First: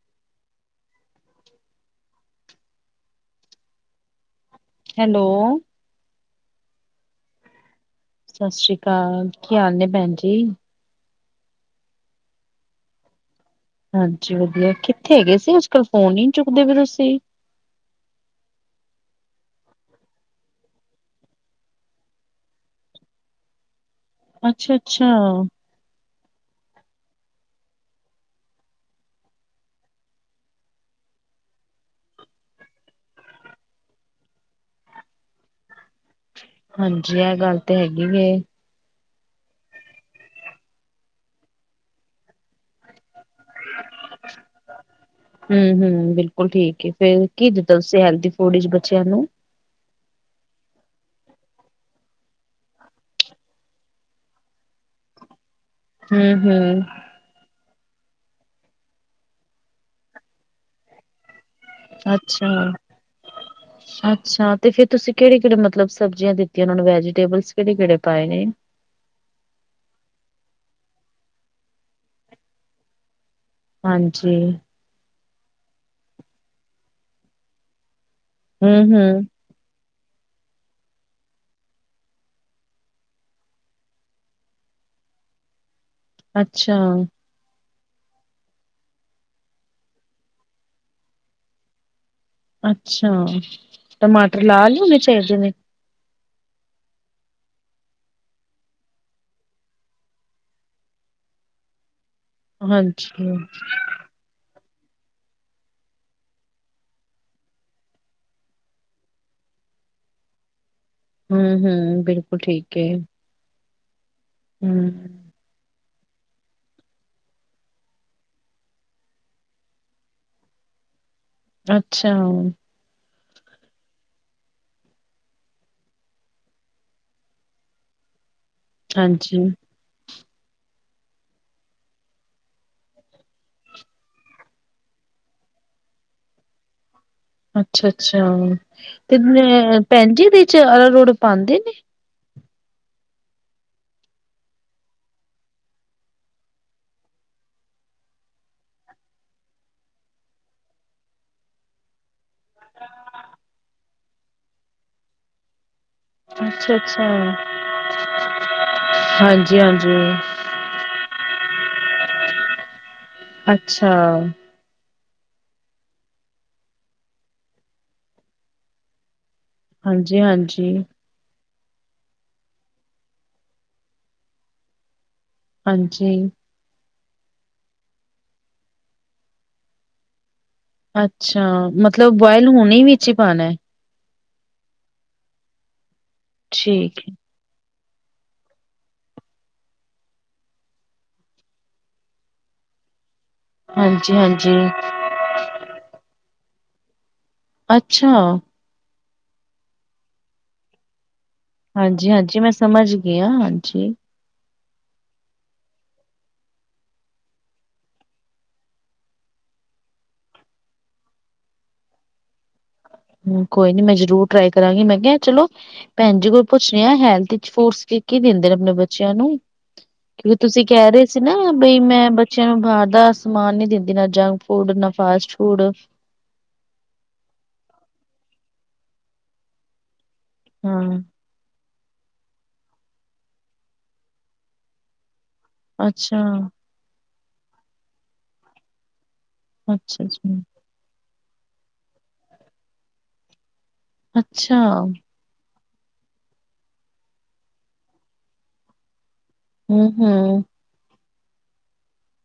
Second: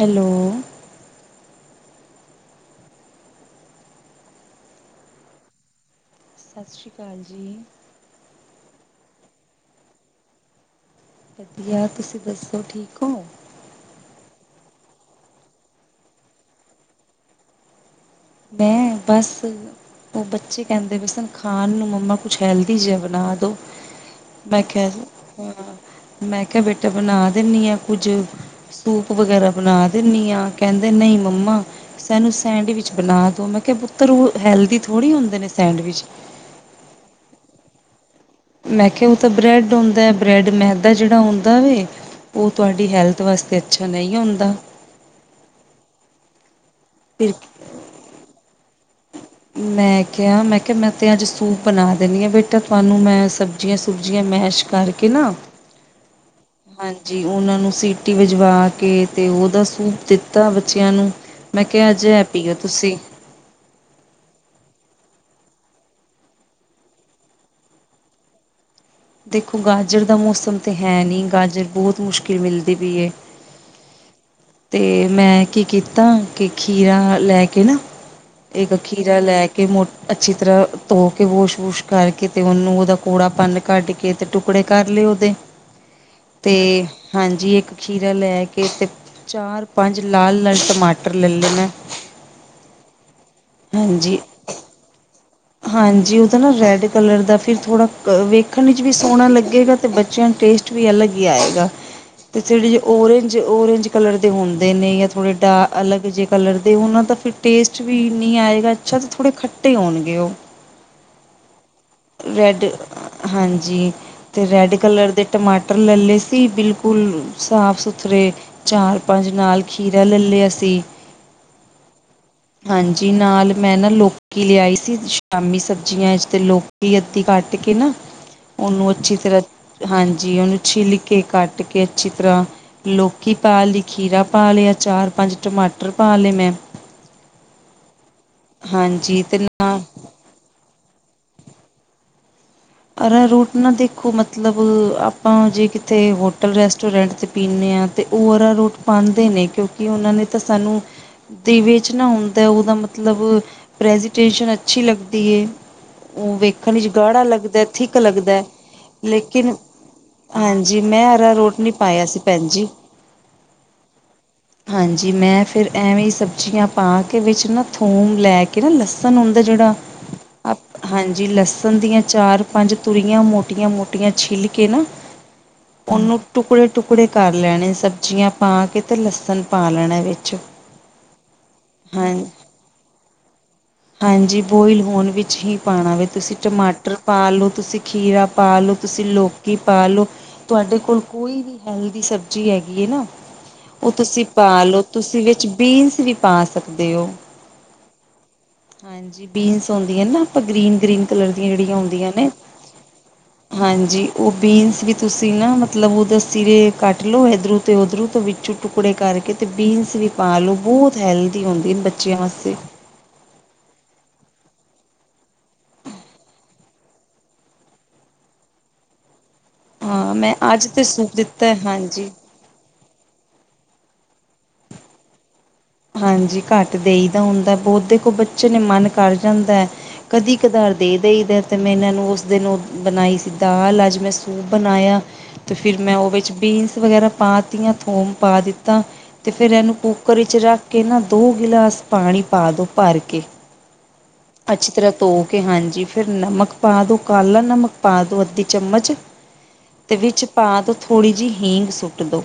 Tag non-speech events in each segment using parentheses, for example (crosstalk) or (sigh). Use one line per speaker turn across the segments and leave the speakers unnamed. Hello.
Hello.
ਸੱਸਰੀ ਕਾਲ ਜੀ।
ਸੱਸਰੀ ਕਾਲ। ਕੀ ਹਾਲ ਨੇਂ ਭੈਣ ਜੀ
ਵਧੀਆ ਤੁਸੀਂ ਦੱਸੋ ਠੀਕ ਓ
ਹਾਂਜੀ, ਵਧੀਆ ਕਿੱਥੇ ਹੈਗੇ ਸੀ। ਅੱਜ-ਕਲ ਫੋਨ ਨੀਂ ਚੁੱਕਦੇ ਵੀ ਤੁਸੀਂ
ਮੈਂ ਬੱਸ ਉਹ ਬੱਚੇ ਕਹਿੰਦੇ ਬੇ ਸਾਨੂੰ ਖਾਣ ਨੂੰ ਮੰਮਾ ਕੁਛ ਹੈਲਦੀ ਜਿਹਾ ਬਣਾ ਦਿਉ। ਮੈਂ
ਅੱਛਾ
ਆਖਿਆ
ਅੱਛਾ
ਜੀ, ਮੈਂ ਕਿਹਾ ਬੇਟਾ ਬਣਾ ਦਿੰਦੀ ਆ ਕੁੱਝ ਸੂਪ ਵਗੈਰਾ ਬਣਾ ਦੀਣੀ ਆ ਕਹਿੰਦੇ ਨਹੀਂ ਮੰਮਾ ਸਾਨੂੰ ਸੈਂਡਵਿਚ ਬਣਾ ਦੋ। ਮੈਂ ਕਿਹਾ ਪੁੱਤਰ ਉਹ ਹੈਲਦੀ ਥੋੜ੍ਹੀ ਹੁੰਦੇ ਨੇਂ ਸੈਂਡਵਿਚ
ਹਾਂਜੀ, ਇਹ ਗੱਲ ਤੇ ਹੈਗੀ ਵੀ ਐ।
ਮੈਂ ਕਿਹਾ ਉਹ ਤਾਂ ਬ੍ਰੈਡ ਹੁੰਦਾ ਬ੍ਰੈਡ ਮੈਦਾ ਜਿਹੜਾ ਹੁੰਦਾ ਵੈ ਉਹ ਤੁਹਾਡੀ ਹੈਲਥ ਵਾਸਤੇ ਅੱਛਾ, ਨਹੀਂ ਹੁੰਦਾ।
ਹਮ-ਹਮ ਬਿਲਕੁਲ ਠੀਕ ਏ ਫੇਰ
ਫਿਰ
ਕੀ ਦਿੱਤਾ ਤੁਸੀਂ ਹੈਲਦੀ ਫੂਡ ਵਿਚ ਬੱਚਿਆਂ ਨੂੰ
ਮੈਂ ਕਿਹਾ, ਮੈਂ ਕਿਹਾ ਮੈਂ ਤੇ ਅੱਜ ਸੂਪ ਬਣਾ ਦਿੰਦੀ ਆ ਬੇਟਾ ਤੁਹਾਨੂੰ ਮੈਂ ਸਬ ਸਬਜੀਆਂ-ਸਬੂਜ਼ੀਆਂ ਮੈਸ਼ ਕਰਕੇ ਨਾਂ
ਹਮ-ਹਮ।
ਜੀ, ਉਹਨਾਂ ਨੂੰ ਸੀਟੀ ਵਜਵਾ ਕੇ ਅਤੇ ਉਹਦਾ ਸੂਪ ਦਿੱਤਾ ਬੱਚਿਆਂ ਨੂੰ ਮੈਂ ਕਿਹਾ ਅੱਜ ਇਹ
ਅੱਛਾ।
ਪੀਓ ਤੁਸੀਂ
ਅੱਛਾ ਤੇ ਫਿਰ ਤੁਸੀਂ ਕਿਹੜੇ-ਕਿਹੜੇ ਮਤਲਬ ਸਬਜ਼ੀਆਂ ਦਿੱਤੀਆਂ ਉਹਨਾਂ ਨੂੰ ਵੈਜੀਟੇਬਲਸ ਕਿਹੜੇ-ਕਿਹੜੇ ਪਾਏ ਨੇਂ
ਦੇਖੋ ਗਾਜਰ ਦਾ ਮੌਸਮ ਤਾਂ ਹੈ ਨਹੀਂ, ਗਾਜਰ ਬਹੁਤ ਮੁਸ਼ਕਿਲ ਮਿਲਦੀ ਪਈ ਹੈ।
ਹਾਂਜੀ।
ਤੇ ਮੈਂ ਕੀ ਕੀਤਾ ਕਿ ਖੀਰਾ ਲੈ ਕੇ ਨਾਂ, ਇੱਕ
ਹਮ
ਖੀਰਾ
ਹਮ
ਲੈ ਕੇ ਕਿ ਮੋ ਅੱਛੀ ਤਰ੍ਹਾਂ ਧੋ ਕੇ ਵਾਸ਼ -ਵੂਸ਼ ਕਰਕੇ ਅਤੇ ਉਹਨੂੰ ਉਹਦਾ ਕੌੜਾਪਣ ਕੱਢ ਕੇ ਅਤੇ ਟੁਕੜੇ ਕਰ ਲਏ ਉਹਦੇ
(inaudible)
ਤੇ ਹਾਂਜੀ, ਇੱਕ ਖੀਰਾ ਲੈ ਕੇ ਤੇ ਚਾਰ, ਪੰਜ ਲਾਲ-ਲਾਲ ਟਮਾਟਰ ਲੈ ਲਏ ਮੈਂ
ਅੱਛਾ,
ਹਾਂਜੀ
ਟਮਾਟਰ ਲਾਲ ਈ ਹੋਣ ਚਾਹੀਦੇ ਨੇਂ
ਹਾਂਜੀ ਉਹਦਾ ਨਾਂ ਰੈੱਡ ਕਲਰ ਦਾ ਫਿਰ ਥੋੜਾ ਵੇਖਣ ਵਿੱਚ ਵੀ ਸੋਹਣਾ ਲੱਗੇਗਾ ਤੇ ਬੱਚਿਆਂ ਨੂੰ ਟੇਸਟ। ਵੀ ਅਲੱਗ ਹੀ ਆਏਗਾ।
(inaudible)
ਅਤੇ ਥੋੜੀ ਜੀ
ਹਾਂਜੀ
ਔਂਰੇਜ-ਔਂਰੇਜ ਕਲਰ ਦੇ ਹੁੰਦੇ ਨੇਂ ਜਾਂ ਥੋੜ੍ਹੇ ਡਾ ਅਲੱਗ ਜਿਹੇ ਕਲਰ ਦੇ ਉਹਨਾਂ ਤਾਂ ਫਿਰ ਟੇਸਟ ਵੀ ਨਹੀਂ ਆਏਗਾ। ਅੱਛਾ, ਥੋੜ੍ਹੇ ਖੱਟੇ ਹੋਣਗੇ ਉਹ।
ਹਮ-ਹਮ ਬਿਲ
ਰੈੱਡ ਹਾਂਜੀ ਅਤੇ ਰੈੱਡ
ਹੂੰ,
ਕਲਰ ਦੇ ਟਮਾਟਰ ਲੈੇ ਲੇ ਸੀ ਬਿਲਕੁੱਲ ਸਾਫ-ਸੁਥਰੇ। ਚਾਰ, ਪੰਜ ਨਾਲ ਖੀਰਾ ਲੈ ਲਿਆ ਸੀ।
ਅੱਛਾ।
ਹਾਂਜੀ, ਨਾਲ ਮੈਂ ਨਾਂ ਲੌਕੀ ਲਿਆਈ ਸੀ। ਸ਼ਾਮੀ ਸਬਜ਼ੀਆਂ 'ਚ ਅਤੇ ਲੋਕ ਅੱਧੀ ਕੱਟ ਕੇ ਨਾ ਉਹਨੂੰ ਅੱਛੀ
ਹਾਂਜੀ,
ਤਰ੍ਹਾਂ ਹਾਂਜੀ, ਉਹਨੂੰ ਛਿੱਲ ਕੇ ਕੱਟ ਕੇ ਅੱਛੀ ਤਰ੍ਹਾਂ ਲੌਕੀ ਪਾ ਲਈ ਖੀਰਾ ਪਾ ਲਿਆ ਚਾਰ ਪੰਜ ਟਮਾਟਰ ਪਾ ਲਏ ਮੈਂ
ਅੱਛਾ-ਅੱਛਾ ਤੇ
ਹਾਂਜੀ ਅਤੇ
ਅ
ਨਾ
ਭੈਣ ਜੀ ਏਦੇ 'ਚ ਅਰਾਰੋਡ ਪਾਉਂਦੇ ਨੇਂ
ਅਰਾਰੋਟ ਨਾਂ ਦੇਖੋ ਮਤਲਬ ਆਪਾਂ ਜੇ ਕਿਤੇ ਹੋਟਲ, ਗਏ ਰੈਸਟੋਰੈਂਟ ਤੇ ਪੀਂਨੇ ਹਾਂ ਤੇ ਉਹ ਅਰਾਰੋਟ ਪਾਂਦੇ ਨੇ ਕਿਉਂਕਿ ਉਹਨਾਂ ਨੇ ਤਾਂ ਸਾਨੂੰ ਦੇ ਵਿੱਚ ਨਾ ਹੁੰਦਾ ਉਹਦਾ ਮਤਲਬ ਪ੍ਰੈਜੀਟੇਸ਼ਨ ਅੱਛੀ ਲੱਗਦੀ ਏ। ਉਹ ਵੇਖਣ ਵਿਚ
ਅੱਛਾ-ਅੱਛਾ,
ਗਾੜਾ ਲੱਗਦਾ, ਨੀ ਥਿਕਲੱਗਦਾ ਹੈ ਲੇਕਿਨ
ਹਾਂਜੀ-ਹਾਂਜੀ,
ਹਾਂਜੀ, ਮੈਂ ਆਰਾ ਰੋਟ ਨਹੀਂ ਪਾਇਆ ਸੀ, ਭੈਣ ਜੀ।
ਅੱਛਾ।
ਹਾਂਜੀ, ਮੈਂ ਫਿਰ ਐਵੇਂ ਹੀ ਸਬਜ਼ੀਆਂ ਪਾ ਕੇ ਵਿੱਚ ਨਾ ਥੋਮ ਲੈ ਕੇ ਕਿ ਨਾ ਲਸਣ ਹੁੰਦਾ ਜਿਹੜਾ, ਆਪ
ਹਾਂਜੀ-ਹਾਂਜੀ,
ਹਾਂਜੀ ਲਸਣ ਦੀਆਂ ਚਾਰ ਪੰਜ ਤੁਰੀਆਂ ਮੋਟੀਆਂ-ਮੋਟੀਆਂ ਛਿੱਲ ਕੇ ਨਾ
ਹਾਂਜੀ,
ਉਹਨੂੰ
ਹਾਂਜੀ,
ਟੁਕੜੇ ਟੁਕੜੇ ਕਰ ਲੈਣੇ। ਸਬਜ਼ੀਆਂ ਪਾ ਕੇ ਤੇ ਲਸਣ ਪਾ ਲੈਣਾ ਵਿੱਚ।
ਅੱਛਾ,
ਹਾਂ
ਮਤਲਬ ਬੁਆਇਲ ਹੁਣੇ ਵਿੱਚ ਹੀ ਪਾਣਾ।
ਹਾਂਜੀ, ਬੋਇਲ ਹੋਣ ਵਿੱਚ ਹੀ ਪਾਉਣਾ ਵੇ ਤੁਸੀਂ ਟਮਾਟਰ
ਠੀਕ ਐ,
ਆਲੂ, ਤੁਸੀਂ ਖੀਰਾ ਪਾ ਲਉ, ਤੁਸੀਂ ਲੌਕੀ ਪਾ ਲਓ। ਤੁਹਾਡੇ ਕੋਲ ਕੋਈ ਵੀ ਹੈਲਦੀ ਸਬਜ਼ੀ ਹੈਗੀ ਹੈ ਨਾ, ਉਹ ਤੁਸੀਂ ਪਾ
ਹਾਂਜੀ-ਹਾਂਜੀ,
ਲਓ ਤੁਸੀਂ ਵਿੱਚ ਬੀਨਸ ਵੀ ਪਾ ਸਕਦੇ ਹੋ।
ਅੱਛਾ।
ਹਾਂਜੀ, ਬੀਨਸ ਹੁੰਂਦੀਆਂ ਨਾ ਆਪਾਂ ਗ੍ਰੀਨ-ਗ੍ਰੀਨ ਕਲਰ ਦੀਆਂ ਜਿਹੜੀਆਂ
ਹਾਂਜੀ,
ਹੁੰਦੀਆਂ ਨੇ
ਹਾਂਜੀ ਮੈਂ ਸਮਝ ਗਈ ਹਾਂ, ਹਾਂਜੀ।
ਉਹ ਬੀਨਸ ਵੀ ਤੁਸੀਂ ਨਾ ਮਤਲਬ ਉਹਦੇ ਸਿਰੇ ਕੱਟ ਲਓ। ਇੱਧਰੋ ਤੇ ਉੱਧਰੋ ਤੋਂ ਵਿੱਚੋਂ ਟੁਕੜੇ ਕਰਕੇ ਅਤੇ ਬੀਨਸ ਵੀ ਪਾ ਲਓ, ਬਹੁਤ ਹੈਲਦੀ ਹੁੰਦੀ ਬੱਚਿਆਂ ਵਾਸਤੇ।
ਹੂ ਕੋਈ ਨੀ ਮੈਂ ਜਰੂਰ ਟਰਾਈ ਕਰਾਂਗੀ, ਮੈਂ ਕਿਹਾ ਚਲੋ ਭੈਣ ਜੀ, ਕੋਈ ਪੁੱਛਣੇ ਆ ਹੈਲਥ 'ਚ ਫਰੂਟਸ ਕੀ-ਕੀ ਦਿੰਦੇ ਨੇ ਆਪਣੇ ਬੱਚਿਆਂ ਨੂੰ
ਹਾਂ ਮੈਂ
ਕਿਉ, ਤੁਸੀਂ
ਅੱਜ ਤਾਂ
ਕਹਿ ਰਹੇ
ਸੂਪ
ਸੀ ਨਾ
ਦਿੱਤਾ
ਬਈ ਮੈਂ
ਹਾਂਜੀ
ਬ ਬੱਚਿਆਂ ਨੂੰ ਬਾਹਰ ਦਾ ਸਮਾਨ ਨੀ ਦਿੰਦੀ, ਨਾ ਜੰਕ ਫੂਡ, ਨਾ ਫਾਸਟ ਫੂਡ।
ਹਾਂਜੀ, ਘੱਟ ਦੇਈ ਦਾ ਹੁੰਦਾ ਬਹੁਤ ਦੇਖੋ ਬੱਚੇ ਨੇ ਮਨ ਕਰ ਜਾਂਦਾ ਹੈ, ਕਦੀ ਤੇ ਦਰ ਦੇ
ਹਾਂ।
ਦਈਦਾ। ਤੇ ਮੈਂ ਇਹਨਾਂ ਨੂੰ ਉਸ ਦਿਨ ਉਹ ਬਣਾਈ ਸੀ ਦਾਲ, ਅੱਜ ਮੈਂ ਸੂਪ ਬਣਾਇਆ। ਤੇ ਫਿਰ ਮੈਂ ਉਹ
ਅੱਛਾ,
ਵਿੱਚ ਬੀਨਸ ਵਗੈਰਾ ਪਾ ਤੀਆਂ ਥੋਮ ਪਾ ਦਿੱਤਾ। ਤੇ ਫਿਰ ਇਹਨੂੰ
ਅੱਛਾ
ਕੁੂੱਕਰ ਵਿੱਚ
ਜੀ,
ਰੱਖ ਕੇ ਨਾ, ਦੋ ਗਿਲਾਸ ਪਾਣੀ ਪਾ ਦਿਉ ਭਰ ਕੇ।
ਅੱਛਾ।
ਅੱਛੀ ਤਰ੍ਹਾਂ ਧੋ ਕੇ ਹਾਂਜੀ ਫਿਰ ਨਮਕ ਪਾ ਦੋ, ਕਾਲਾ ਨਮਕ ਪਾ ਦੋ ਅੱਧੀ ਚਮਚ। ਤੇ ਵਿੱਚ
ਹੂੰ-ਹੂੰ,
ਪਾ ਦੋ ਥੋੜ੍ਹੀ ਜਿਹੀ ਹੀਂਗ ਸੁੱਟ ਦਿਉ।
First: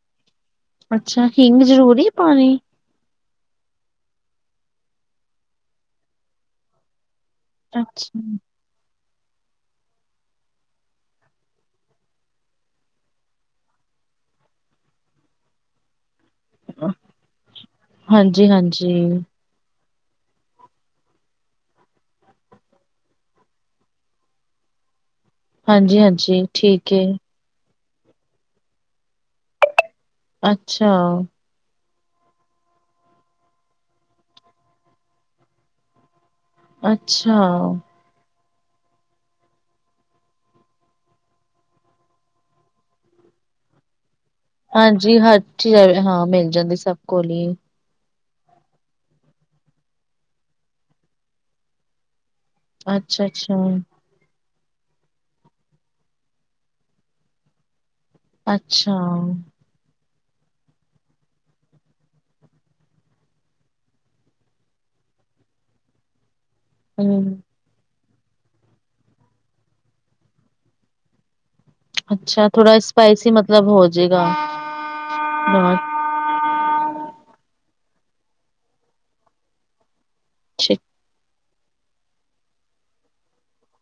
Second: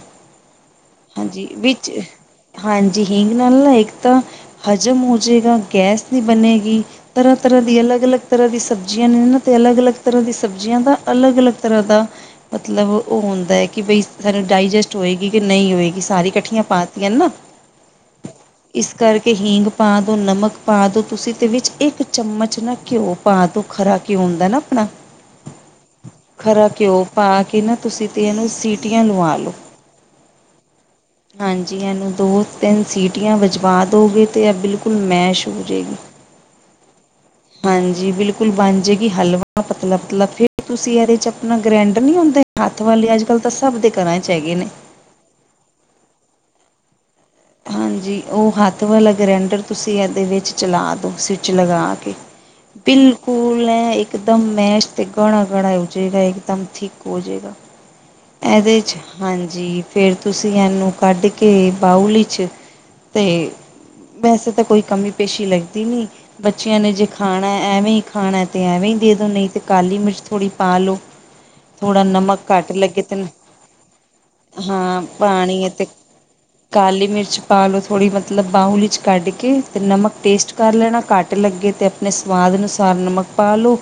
ਅੱਛਾ
ਹਾਂਜੀ,
ਹਿੰਗ
ਵਿੱਚ,
ਜ਼ਰੂਰੀ ਪਾਣੀ
ਹਾਂਜੀ। ਹੀਂਗ ਨਾਲ ਨਾ ਇੱਕ ਤਾਂ ਹਜ਼ਮ ਹੋ ਜੇਗਾ ਗੈਸ ਨਹੀਂ ਬਣੇਗੀ। ਤਰ੍ਹਾਂ-ਤਰ੍ਹਾਂ ਦੀ ਅਲੱਗ-ਅਲੱਗ
ਅੱਛਾ।
ਤਰ੍ਹਾਂ ਦੀ ਸਬਜ਼ੀ ਸਬਜ਼ੀਆਂ ਨੇ ਨਾ ਅਤੇ ਅਲੱਗ-ਅਲੱਗ ਤਰ੍ਹਾਂ ਦੀ ਸਬਜ਼ੀਆਂ ਦਾ ਅਲੱਗ-ਅਲੱਗ ਤਰ੍ਹਾਂ ਦਾ ਮਤਲਬ ਉਹ ਹੁੰਦਾ ਹੈ ਕਿ ਬਈ, ਸਾਨੂੰ ਡਾਈਜੈਸਟ ਹੋਏਗੀ ਕਿ ਨਹੀਂ ਹੋਏਗੀ, ਸਾਰੀ ਇਕੱਠੀਆਂ ਪਾਤੀਆਂ ਨਾ।
ਹਾਂਜੀ।
ਇਸ ਕਰਕੇ ਹੀਂਗ ਪਾ ਦੋ, ਨਮਕ ਪਾ ਦੋ, ਤੁਸੀਂ ਤੇ ਵਿੱਚ ਇੱਕ ਚਮਚ ਨਾ ਘਿਓ ਪਾ ਦੋ, ਖਰਾ ਘਿਉ ਹੁੰਦਾ ਨਾ ਆਪਣਾ।
(inaudible) ਹਾਂਜੀ-ਹਾਂਜੀ
ਖਰਾ
ਠੀਕ
ਘਿਓ
ਏ।
ਪਾ ਕੇ ਨਾ, ਤੁਸੀਂ ਤੇ ਇਹਨੂੰ ਸੀਟੀਆਂ ਲਵਾ ਲਓ।
ਅੱਛਾ।
ਹਾਂਜੀ, ਇਹਨੂੰ ਦੋ ਤਿੰਨ ਸੀਟੀਆਂ ਵਜਵਾ ਦੋ ਗੇ ਤੇ, ਇਹ ਬਿਲਕੁਲ ਮੈਸ਼ ਹੋ ਜੇਗੀ।
ਅੱਛਾ।
ਜੀ, ਬਿਲਕੁਲ ਬਣ ਜਾਏਗੀ, ਹਲਵਾ ਪਤਲਾ-ਪਤਲਾ, ਫੇਰ ਤੁਸੀਂ ਇਹਦੇ ਚ ਆਪਣਾ ਗ੍ਰੈਂਡਰ ਨੀ ਹੁੰਦੇ। ਹੱਥ ਵਾਲੇ ਅੱਜ-ਕੱਲ੍ਹ ਤਾਂ ਸਭ ਦੇ ਘਰਾਂ ਚ ਹੈਗੇ ਨੇ।
ਹਾਂਜੀ, ਹਰ ਚੀਜ਼ ਹਾਂ ਮਿਲ ਜਾਂਦੀ ਸਭ ਕੋਲ ਹੀ।
ਹਾਂਜੀ, ਉਹ ਹੱਥ ਵਾਲਾ ਗ੍ਰੈਂਡਰ, ਤੁਸੀਂ ਇਹਦੇ ਵਿੱਚ ਚਲਾ ਦਿਉ, ਸਵਿੱਚ ਲਗਾ ਕੇ।
(inaudible) ਅੱਛਾ-ਅੱਛਾ।
ਬਿਲਕੁਲ ਐ ਇੱਕ ਦਮ ਮੈਸ਼ ਤੇ ਗਾੜਾ- ਗਾੜਾ ਹੋ ਜਾਏਗਾ, ਇੱਕ ਦਮ ਥਕ ਹੋ ਜਾਏਗਾ।
ਅੱਛਾ,
ਇਹਦੇ
ਅੱਛਾ।
'ਚ' ਹਾਂਜੀ। ਫੇਰ ਤੁਸੀਂ ਇਹਨੂੰ ਕੱਢ ਕੇ ਬਾਊਲ 'ਚ' ਤੇ ਵੈਸੇ ਤਾਂ ਕੋਈ ਕਮੀ ਪੇਸ਼ੀ ਲੱਗਦੀ ਨੀ, ਬੱਚਿਆਂ ਨੇ ਜੇ
ਹੂੰ
ਖਾਣਾ ਐਵੇਂ ਹੀ ਖਾਣਾ ਤੇ ਐਵੇਂ ਹੀ ਦੇ ਦੋ, ਨਹੀਂ ਤੇ ਕਾਲੀ ਮਿਰਚ ਥੋੜ੍ਹੀ ਪਾ ਲੋ। ਥੋੜ੍ਹਾ ਨਮਕ
ਅੱਛਾ
ਘੱਟ
ਥੋੜਾ
ਲੱਗੇ ਤੇ,
ਸਪਾਈਸੀ ਮਤਲਬ ਹੋ ਜੇਗਾ।
ਹਾਂ ਪਾਣੀ ਅਤੇ ਕਾਲੀ ਮਿਰਚ ਪਾ ਲਓ, ਥੋੜ੍ਹੀ ਮਤਲਬ ਬਾਉਲ 'ਚ' ਕੱਢ ਕੇ, ਤੇ ਨਮਕ ਟੇਸਟ ਕਰ ਲੈਣਾ, ਘੱਟ ਘੱਟ ਲੱਗੇ ਤੇ ਆਪਣੇ ਸਵਾਦ ਅਨੁਸਾਰ ਨਮਕ ਪਾ ਲੋ।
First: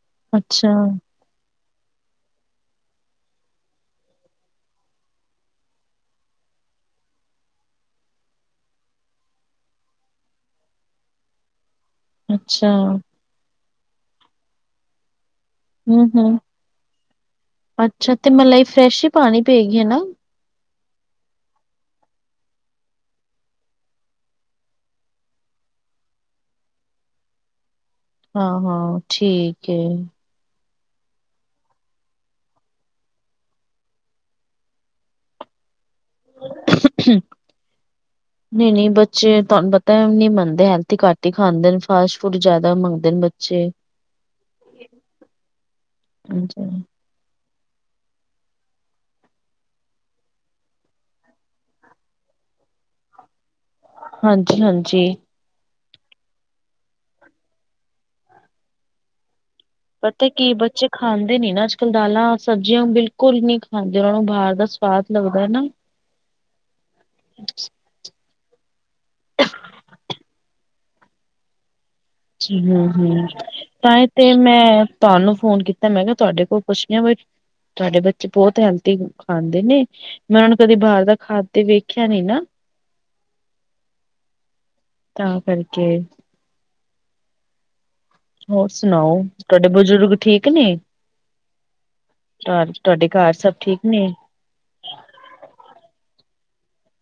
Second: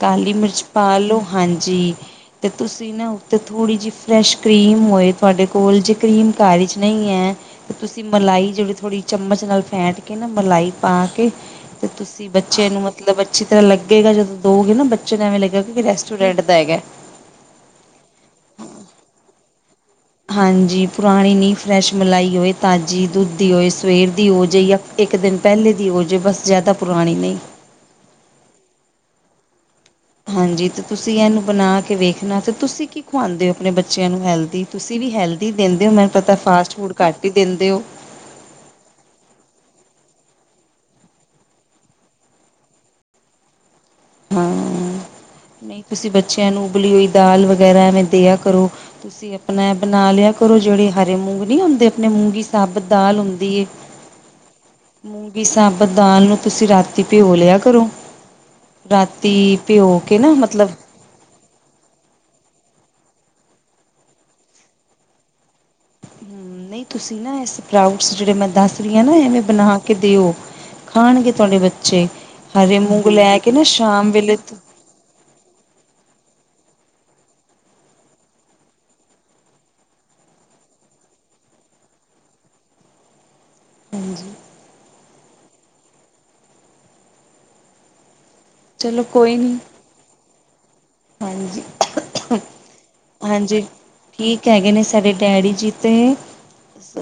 ਕਾਲੀ ਮਿਰਚ
ਅੱਛਾ।
ਪਾ ਲਓ, ਹਾਂਜੀ, ਅਤੇ ਤੁਸੀਂ ਨਾ ਉੱਤੇ ਥੋੜ੍ਹੀ ਜਿਹੀ ਫਰੈਸ਼ ਕਰੀਮ ਹੋਏ ਤੁਹਾਡੇ ਕੋਲ, ਜੇ ਕਰੀਮ ਘਰ ਵਿੱਚ ਨਹੀਂ ਏ ਤੁਸੀਂ ਮਲਾਈ ਜਿਹੜੀ ਥੋੜ੍ਹੀ ਚਮਚ ਨਾਲ ਫੇਟ ਕੇ ਨਾ ਮਲਾਈ ਪਾ ਕੇ ਤੇ ਤੁਸੀਂ
ਅੱਛਾ,
ਬੱਚੇ ਨੂੰ ਮਤਲਬ ਅੱਛੀ ਤਰ੍ਹਾਂ ਲੱਗੇਗਾ, ਜਦੋਂ ਦੋ ਗਏ ਨਾ, ਬੱਚੇ ਨੂੰ ਇਵੇ ਲੱਗੇਗਾ ਕੀ
ਹੂੰ-ਹੂੰ,
ਰੈਸਟੋਰੈਂਟ ਦਾ ਹੈਗਾ।
ਅੱਛਾ, ਤੇ ਮਲਾਈ ਫਰੈਸ਼ ਹੀ ਪਾਣੀ ਪਏਗੀ ਹਨਾ।
ਹਾਂਜੀ ਪੁਰਾਣੀ ਨਹੀਂ ਫਰੈਸ਼ ਮਲਾਈ ਹੋਏ ਤਾਜ਼ੀ ਦੁੱਧ ਦੀ ਹੋਏ। ਸਵੇਰ ਦੀ ਹੋ ਜੇ ਇੱਕ ਦਿਨ ਪਹਿਲੇ ਦੀ ਉਹਜੇ ਬਸ ਜ਼ਿਆਦਾ ਪੁਰਾਣੀ ਨਹੀਂ।
ਹਾਂ-ਹਾਂ, ਠੀਕ ਏ।
ਹਾਂਜੀ ਤੇ ਤੁਸੀ ਇਹਨੂੰ ਬਣਾ ਕੇ ਵੇਖਣਾ ਤੇ ਤੁਸੀਂ ਕੀ ਖਵਾਦੇ ਹੋ ਆਪਣੇ ਬੱਚਿਆਂ ਨੂੰ ਹੈਲਦੀ। ਤੁਸੀ ਵੀ ਹੈਲਦੀ ਦਿੰਦੇ ਹੋ ਮੈਨੂੰ ਪਤਾ ਫਾਸਟ ਫੂਡ ਘੱਟ ਹੀ ਦਿੰਦੇ ਹੋ।
ਨਹੀਂ-ਨਹੀਂ ਬੱਚੇ ਤੁਹਾਨੂੰ ਪਤਾ ਨੀ ਮੰਨਦੇ ਹੀ ਘੱਟ ਹੀ ਖਾਂਦੇ ਨੇ ਫਾਸ- ਫੂਡ ਜ਼ਿਆਦਾ ਮੰਗਦੇ ਨੇ ਬੱਚੇ।
ਹਾਂ ਨਹੀਂ। ਤੁਸੀ ਬੱਚਿਆਂ ਨੂੰ ਉਬਲੀ ਹੋਈ ਦਾਲ ਵਗੈਰਾ ਐਵੇ ਦਿਆ ਕਰੋ। ਤੁਸੀਂ ਆਪਣਾ ਬਣਾ ਲਿਆ ਕਰੋ। ਜਿਹੜੇ ਹਰੇ ਮੂੰਗ ਨੀ ਹੁੰਦੇ ਆਪਣੇ ਮੂੰਗੀ ਸਾਬਤ ਦਾਲ ਹੁੰਦੀ ਐ।
ਹਾਂਜੀ-ਹਾਂਜੀ।
ਵੀ ਸਾਬਤ ਦਾਲ ਨੂੰ ਤੁਸੀਂ ਰਾਤੀ ਭਿਓ ਲਿਆ ਕਰੋ। ਰਾਤੀ ਭਿਓ ਕੇ
ਪਤਾ
ਨਾ
ਕੀ
ਮਤਲਬ
ਬੱਚੇ ਖਾਂਦੇ ਨੀ ਨਾ ਅੱਜ-ਕੱਲ੍ਹ ਦਾਲਾਂ ਸਬਜ਼ੀਆਂ ਬਿਲਕੁਲ ਨਹੀਂ ਖਾਂਦੇ ਮੈਡਮ। ਬਾਹਰ ਦਾ ਸਵਾਦ ਲੱਗਦਾ ਨਾ।
ਨਹੀਂ ਤੁਸੀਂ ਨਾ ਇਸਪਾਓ ਜਿਹੜੇ ਮੈਂ ਦੱਸ ਰਹੀ ਆ ਨਾ ਇਹਵੇਂ ਬਣਾ ਕੇ ਦਿਓ ਖਾਣਗੇ ਤੁਹਾਡੇ ਬੱਚੇ।
ਜੀ
ਹਰੇ ਮੂੰਗ
ਹੁ-ਹੁ
ਲੈ ਕੇ ਨਾ
ਤਾਂਹੀ
ਸ਼ਾਮ
ਤੇ
ਵੇਲੇ
ਮੈਂ ਤੁਹਾਨੂੰ ਫੋਨ ਕੀਤਾ ਮੈਂ ਕਿਹਾ ਤੁਹਾਡੇ ਕੋਲ ਪੁੱਛ ਦੀ ਬ- ਤੁਹਾਡੇ ਬੱਚੇ ਬਹੁਤ ਹੈਲਦੀ ਖਾਂਦੇ ਨੇ। ਮੈਂ ਉਹਨੂੰ ਕਦੇ ਬਾਹਰ ਦਾ ਖਾਂਦੇ ਤੇ ਵੇਖਿਆ ਨੀ ਨਾ।
ਹਾਂਜੀ।
ਤਾਂ ਕਰਕੇ। ਹੋਰ
ਚਲੋ
ਸੁਣਾਓ। ਤੁਹਾਡੇ ਬਜ਼ੁਰਗ ਠੀਕ ਨੇ। ਘਰ ਤੁਹਾਡੇ ਘਰ ਸਭ
ਹਾਂਜੀ-ਹਾਂਜੀ,
ਠੀਕ ਨੇ
ਠੀਕ। ਕਹਿ ਗਏ ਨੇ ਸਾਡੇ ਡੈਡੀ ਜੀ ਤੇ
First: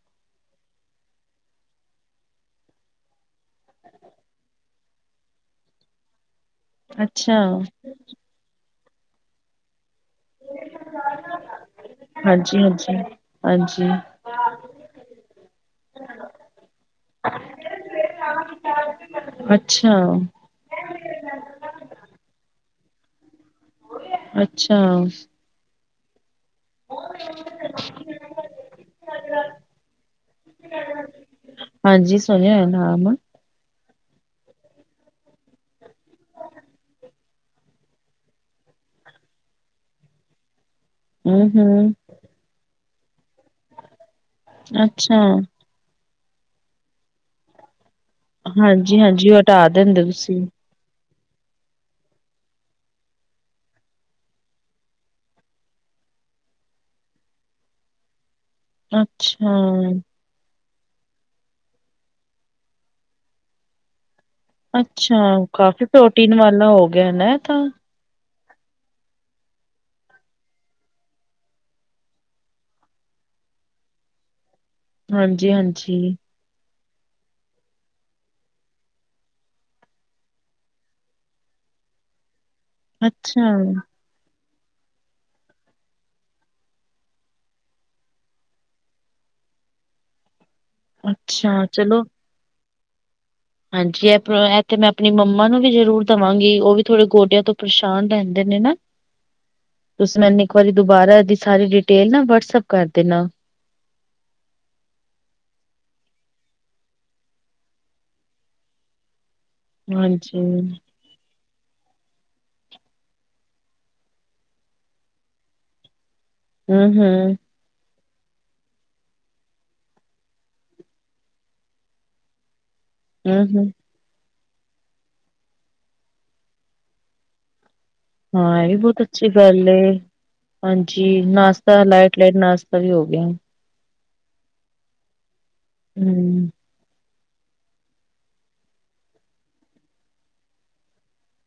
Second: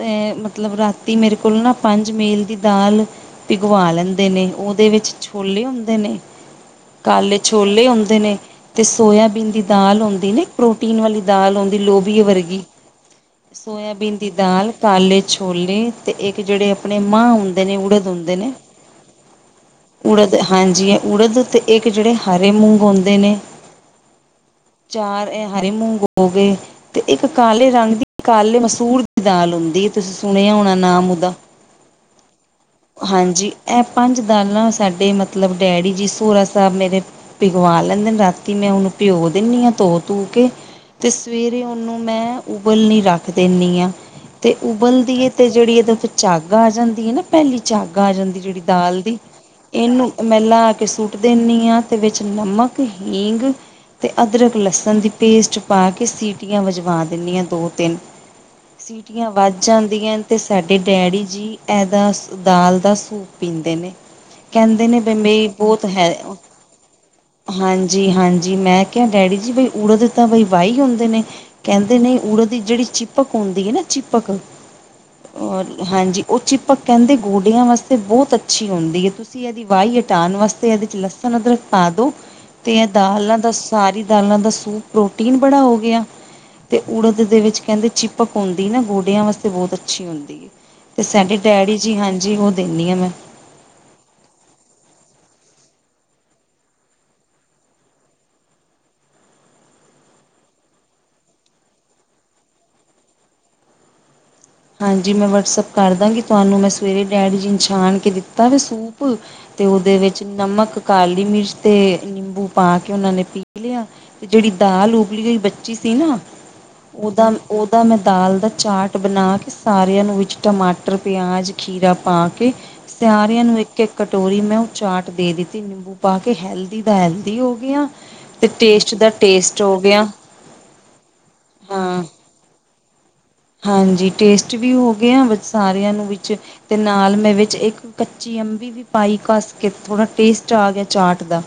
ਐ ਮਤਲਬ ਰਾਤੀ ਮੇਰੇ ਕੋਲ ਨਾ ਪੰਜ ਮੀਲ ਦੀ ਦਾਲ ਭਿਗਵਾ ਲੈਂਦੇ ਨੇ। ਉਹਦੇ ਵਿੱਚ ਛੋਲੇ ਹੁੰਦੇ ਨੇ। ਕਾਲੇ
ਅੱਛਾ
ਛੋਲੇ ਹੁੰਦੇ ਨੇ ਤੇ ਸੋਇਆਬੀਨ ਦੀ ਦਾਲ ਹੁੰਦੀ ਇਹ ਪ੍ਰੋਟੀਨ ਵਾਲੀ ਦਾਲ ਆਦੀ ਲੋਬੀ
ਹਾਂਜੀ
ਵਰਗੀ।
ਹਾਂਜੀ ਹਾਂਜੀ।
ਸੋਆਬੀਨ ਦੀ ਦਾਲ, ਕਾਲੇ ਛੋਲੇ ਅਤੇ ਇੱਕ ਕਿਹੜੇ ਆਪਣੇ ਮਾਂ ਹੁੰਦੇ ਨੇ ਉੜੇਦ ਆਦੇ ਨੇ।
ਅੱਛਾ।
ਉੜਦ ਹਾਂਜੀ, ਉੜਦ ਤੇ ਇੱਕ ਜਿਹੜੇ ਹਰੇ ਮੂੰਗ ਹੁੰਦੇ ਨੇ।
ਅੱਛਾ
ਚਾਰ ਇਹ ਹਰੀ ਮੂੰਗ ਹੋ ਗਏ। ਤੇ ਇੱਕ ਕਾਲੇ ਰੰਗ ਦੀ ਕਾਲੇ ਮਸੂਰ ਦੀ ਦਾਲ ਹੁੰਦੀ ਤੁਸੀਂ ਹੋਣਾ ਨਾਮ ਉਹਦਾ?
ਹਾਂਜੀ, ਸੁਣਿਆ ਹੋਇਆ ਨਾਮ।
ਹਾਂਜੀ ਇਹ ਪੰਜ ਦਾਲਾਂ ਸਾਡੇ ਮਤਲਬ ਡੈਡੀ ਜੀ ਸੋਹਰਾ ਸਾਹਿਬ ਮੇਰੇ। ਭਿਗਵਾ ਲੈਂਦੇ ਨੇ। ਰਾਤੀ ਮੈਂ ਉਹਨੂੰ ਭਿਓ ਦਿੰਦੀ ਹਾਂ ਧੋ ਤੂ ਕੇ। ਤੇ
ਹਮ
ਸਵੇਰੇ
ਹਮ
ਉਹਨੂੰ ਮੈਂ ਉਬਲ ਨਹੀਂ ਰੱਖ ਰੱਖ ਦੇਨੀ ਹਾਂ ਤੇ ਉਬਲਦੀ
ਅੱਛਾ
ਏ ਤੇ ਜਿਹੜੀ ਇਹਦੇ ਵਿੱਚ ਝੱਗ ਆ ਜਾਂਦੀ ਹੈ ਨਾ, ਪਹਿਲੀ ਝੱਗ ਆ ਜਾਂਦੀ ਜਿਹੜੀ
ਹਾਂਜੀ
ਦਾਲ ਦੀ।
ਹਾਂਜੀ ਉਹ ਹਟਾ ਦਿੰਦੇ
ਇਹਨੂੰ
ਤੁਸੀਂ
ਮੈਂਲਾ ਕੇ ਸੁੱਟ ਦਿੰਦੀ ਆ ਤੇ ਵਿੱਚ ਨਮਕ, ਹੀਗ, ਤੇ ਅਦਰਕ-ਲਸਣ ਦੀ ਪੇਸਟ ਪਾ ਕੇ ਸੀਟੀਆਂ ਵਜਵਾ ਦੇਨੀ ਆ ਦੋ-ਤਿੰਨ। ਸੀਟੀਆਂ ਵੱਜ
ਅੱਛਾ
ਜਾਂਦੀਆਂ। ਤੇ ਸਾਡੇ ਡੈਡੀ ਜੀ ਇਦਾਂ ਸ ਦਾਲ ਦਾ ਸੂਪ ਪੀਂਦੇ ਨੇ। ਕਹਿੰਦੇ ਨੇ, ਬ
ਅੱਛਾ
ਮੇ ਬਹੁਤ
ਕਾਫੀ
ਹੈ,
ਪ੍ਰੋਟੀਨ ਵਾਲਾ ਹੋ ਗਿਆ ਨਾ ਇਹ ਤਾਂ
ਹਾਂਜੀ। ਜੀ ਹਾਂਜੀ, ਮੈਂ ਕਿਹਾ ਡੈਡੀ ਜੀ ਬਈ ਉੜ ਦੇ ਤਾਂ ਬਈ ਵਾਹੀ ਹੁੰਦੇ ਨੇ? ਕਹਿੰਦੇ ਨਹੀ, ਉੜੇ ਦੀ ਜਿਹੜੀ ਚੀਪਕ ਹੁੰਦੀ ਏ ਨਾ ਚੀਪਕ? ਹਾਂਜੀ, ਉਹ ਚੀਪਕ ਕਹਿੰਦੇ ਗੋਡਿਆਂ ਵਾਸਤੇ ਬਹੁਤ ਅੱਛੀ ਹੁੰਦੀ ਏ। ਤੁਸੀਂ ਇਹਦੀ ਵਾਈ ਹਟਾਉਣ ਵਾਸਤੇ ਇਹਦੇ 'ਚ' ਲਸਣ, ਅਦਰਕ ਪਾ ਦੋ। ਤੇ ਦਾਲਾਂ ਦਾ,
ਅੱਛਾ
ਸਾਰੀ ਦਾਲਾਂ ਦਾ ਸੂਪ ਪ੍ਰੋਟੀਨ ਬੜਾ ਹੋ ਗਿਆ। ਤੇ ਉੜਦ ਦੇ ਵਿੱਚ ਕਹਿੰਦੇ ਚੀਪਕ ਹੁੰਦੀ ਨਾ ਗੋਡਿਆਂ ਵਾਸਤੇ ਬਹੁਤ ਅੱਛੀ ਹੁੰਦੀ ਏ‌। ਤੇ ਸਾਡੇ
ਅੱਛਾ
ਡੈਡੀ ਜੀ
ਚਲੋ
ਹਾਂਜੀ, ਉਹ ਦੇਨੀ ਆ ਮੈਂ।
ਹਾਂਜੀ, ' (unintelligible) ' ਇਹ ਤੇ ਮੈਂ ਆਪਣੀ ਮੰਮਾ ਨੂੰ ਵੀ ਜ਼ਰੂਰ ਦੇਵਾਂਗੀ। ਉਹ ਵੀ ਥੋੜੇ ਗੋਡਿਆਂ ਤੋਂ ਪਰੇਸ਼ਾਨ ਰਹਿੰਦੇ ਨੇ ਨਾ। ਤੁਸੀਂ ਮੈਨੂੰ ਇੱਕ ਵਾਰੀ ਦੁਬਾਰਾ ਇਹ ਦੀ ਸਾਰੀ ਡਿਟੇਲ ਨਾ ਵਟਸਪ ਕਰ ਦੇਨਾ।
ਹਾਂਜੀ, ਮੈਂ ਵਟਸਐਪ ਕਰ ਦਾਂਗੀ। ਤੁਹਾਨੂੰ ਮੈਂ ਸਵੇਰੇ ਡੈਡੀ ਜੀ ਨਛਾਣ ਕੇ ਦਿੱਤਾ ਵ ਸੂਪ ਪ ਤੇ ਉਹਦੇ ਵਿੱਚ
ਹਾਂਜੀ
ਨਮਕ
ਹੂੰ
ਕਾਲੀ ਮਿਰਚ ਤੇ ਨਿੰਬੂ ਪਾ ਕੇ ਉਹਨਾ ਨੇ ਪੀ ਲਿਆ। ਤੇ ਜਿਹੜੀ ਦਾਲ ਉਬਲੀ ਗਈ ਬੱਚੀ ਸੀ ਨਾ?
ਹੂੰ
ਉਹਦਾ-ਉਹਦਾ ਮੈਂ ਦਾਲ ਦਾ ਚਾਟ ਬਣਾ ਕੇ ਸਾਰਿਆਂ ਨੂੰ ਵਿੱਚ ਟਮਾਟਰ, ਪਿਆਜ, ਖੀਰਾ ਪਾ ਕੇ
ਹੂੰ
ਸਿਆਰਿਆਂ ਨੂੰ
ਹੂੰ
ਇੱਕ-ਇੱਕ ਕਟੋਰੀ ਮੈਂ ਉਹ ਚਾਟ ਦੇ ਦਿੱਤੀ ਨਿੰਬੂ ਪਾ ਕੇ। ਹੈਲਦੀ ਦਾ, ਹੈਲਦੀ ਹੋ ਗਿਆ। ਤੇ
ਹਾਂ, ਇਹ ਵੀ
ਟੇਸਟ
ਬਹੁਤ
ਦਾ
ਅੱਛੀ
ਟੇਸਟ
ਗੱਲ
ਹੋ
ਏ।
ਗਿਆ
ਹਾਂਜੀ ਨਾਸ਼ਤਾ
ਹਾਂ
ਲਾਈ ਪਲੇਟ ਨਾਸ਼ਤਾ ਵੀ ਹੋ ਗਿਆ।
ਹਾਂਜੀ, ਟੇਸਟ ਵੀ ਹੋ ਗਏ ਆ। ਸਾਰਿਆਂ ਨੂੰ ਵਿੱਚ
ਹੂੰ
ਤੇ ਨਾਲ ਮੈਂ ਵਿੱਚ ਇੱਕ ਕੱਚੀ ਅੰਬੀ ਵੀ ਪਾਈ ਘੱਸ ਕੇ। ਥੋੜਾ ਟੇਸਟ ਆ ਗਿਆ ਚਾਟ ਦਾ।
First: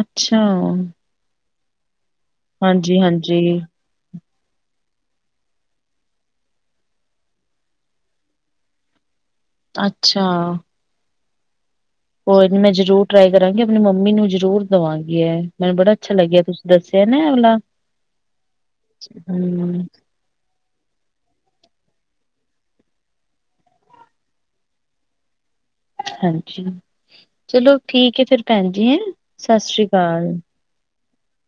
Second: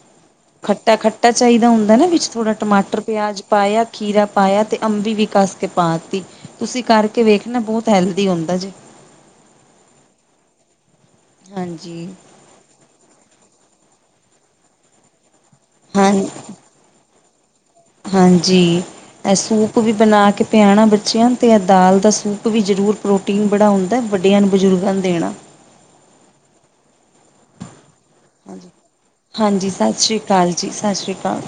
ਅੱਛਾ
ਖੱਟਾ-ਖੱਟਾ ਚਾਹੀਦਾ ਹੁੰਦਾ ਨਾ, ਵਿੱਚ ਥੋੜਾ
ਹਾਂਜੀ
ਟਮਾਟਰ,
ਹਾਂਜੀ
ਪਿਆਜ ਪਾਇਆ। ਖੀਰਾ ਪਾਇਆ ਤੇ ਅੰਬੀ ਵੀ ਕੱਸ ਕੇ ਪਾਤੀ। ਤੁਸੀਂ ਕਰਕੇ ਵੇਖ ਨਾ ਬਹੁਤ ਹੈਲਦੀ ਹੁੰਦਾ ਜੀ।
ਅੱਛਾ।
ਹਾਂਜੀ।
ਹੋਰ। ਮੈਂ ਜਰੂਰ ਟਰਾਈ ਕਰਾਂਗੀ। ਆਪਣੀ ਮੰਮੀ ਨੂੰ ਜਰੂਰ ਦੇਵਾਂਗੀ ਏ। ਮੈਨੂੰ ਬੜਾ
ਹਾਂ
ਅੱਛਾ ਲੱਗਿਆ ਤੁ- ਦੱਸਿਆ ਨਾ ਐ‌ ਵਾਲਾ।
ਹਾਂਜੀ, ਇਹ ਸੂਪ
ਹੂੰ
ਵੀ ਬਣਾ ਕੇ ਪਿਆਣਾ ਬੱਚਿਆਂ ਅਤੇ ਦਾਲ ਦਾ ਸੂਪ ਵੀ ਜ਼ਰੂਰ, ਪ੍ਰੋਟੀਨ ਬੜਾ ਹੁੰਦਾ, ਵੱਡਿਆਂ ਨੂੰ ਬਜ਼ੁਰਗਾਂ ਨੂੰ ਦੇਣਾ।
ਹਾਂਜੀ, ਚਲੋ ਠੀਕ ਐ ਫਿਰ
ਹਾਂਜੀ,
ਭੈਣ ਜੀ ਹੈ।
ਹਾਂਜੀ
ਸ਼ਾਸ਼ਰੀ
ਸਤਿ ਸ਼੍ਰੀ
ਕਾਲ।
ਅਕਾਲ ਜੀ ਸ਼ਾਸ਼ਰੀ ਕਾਲ।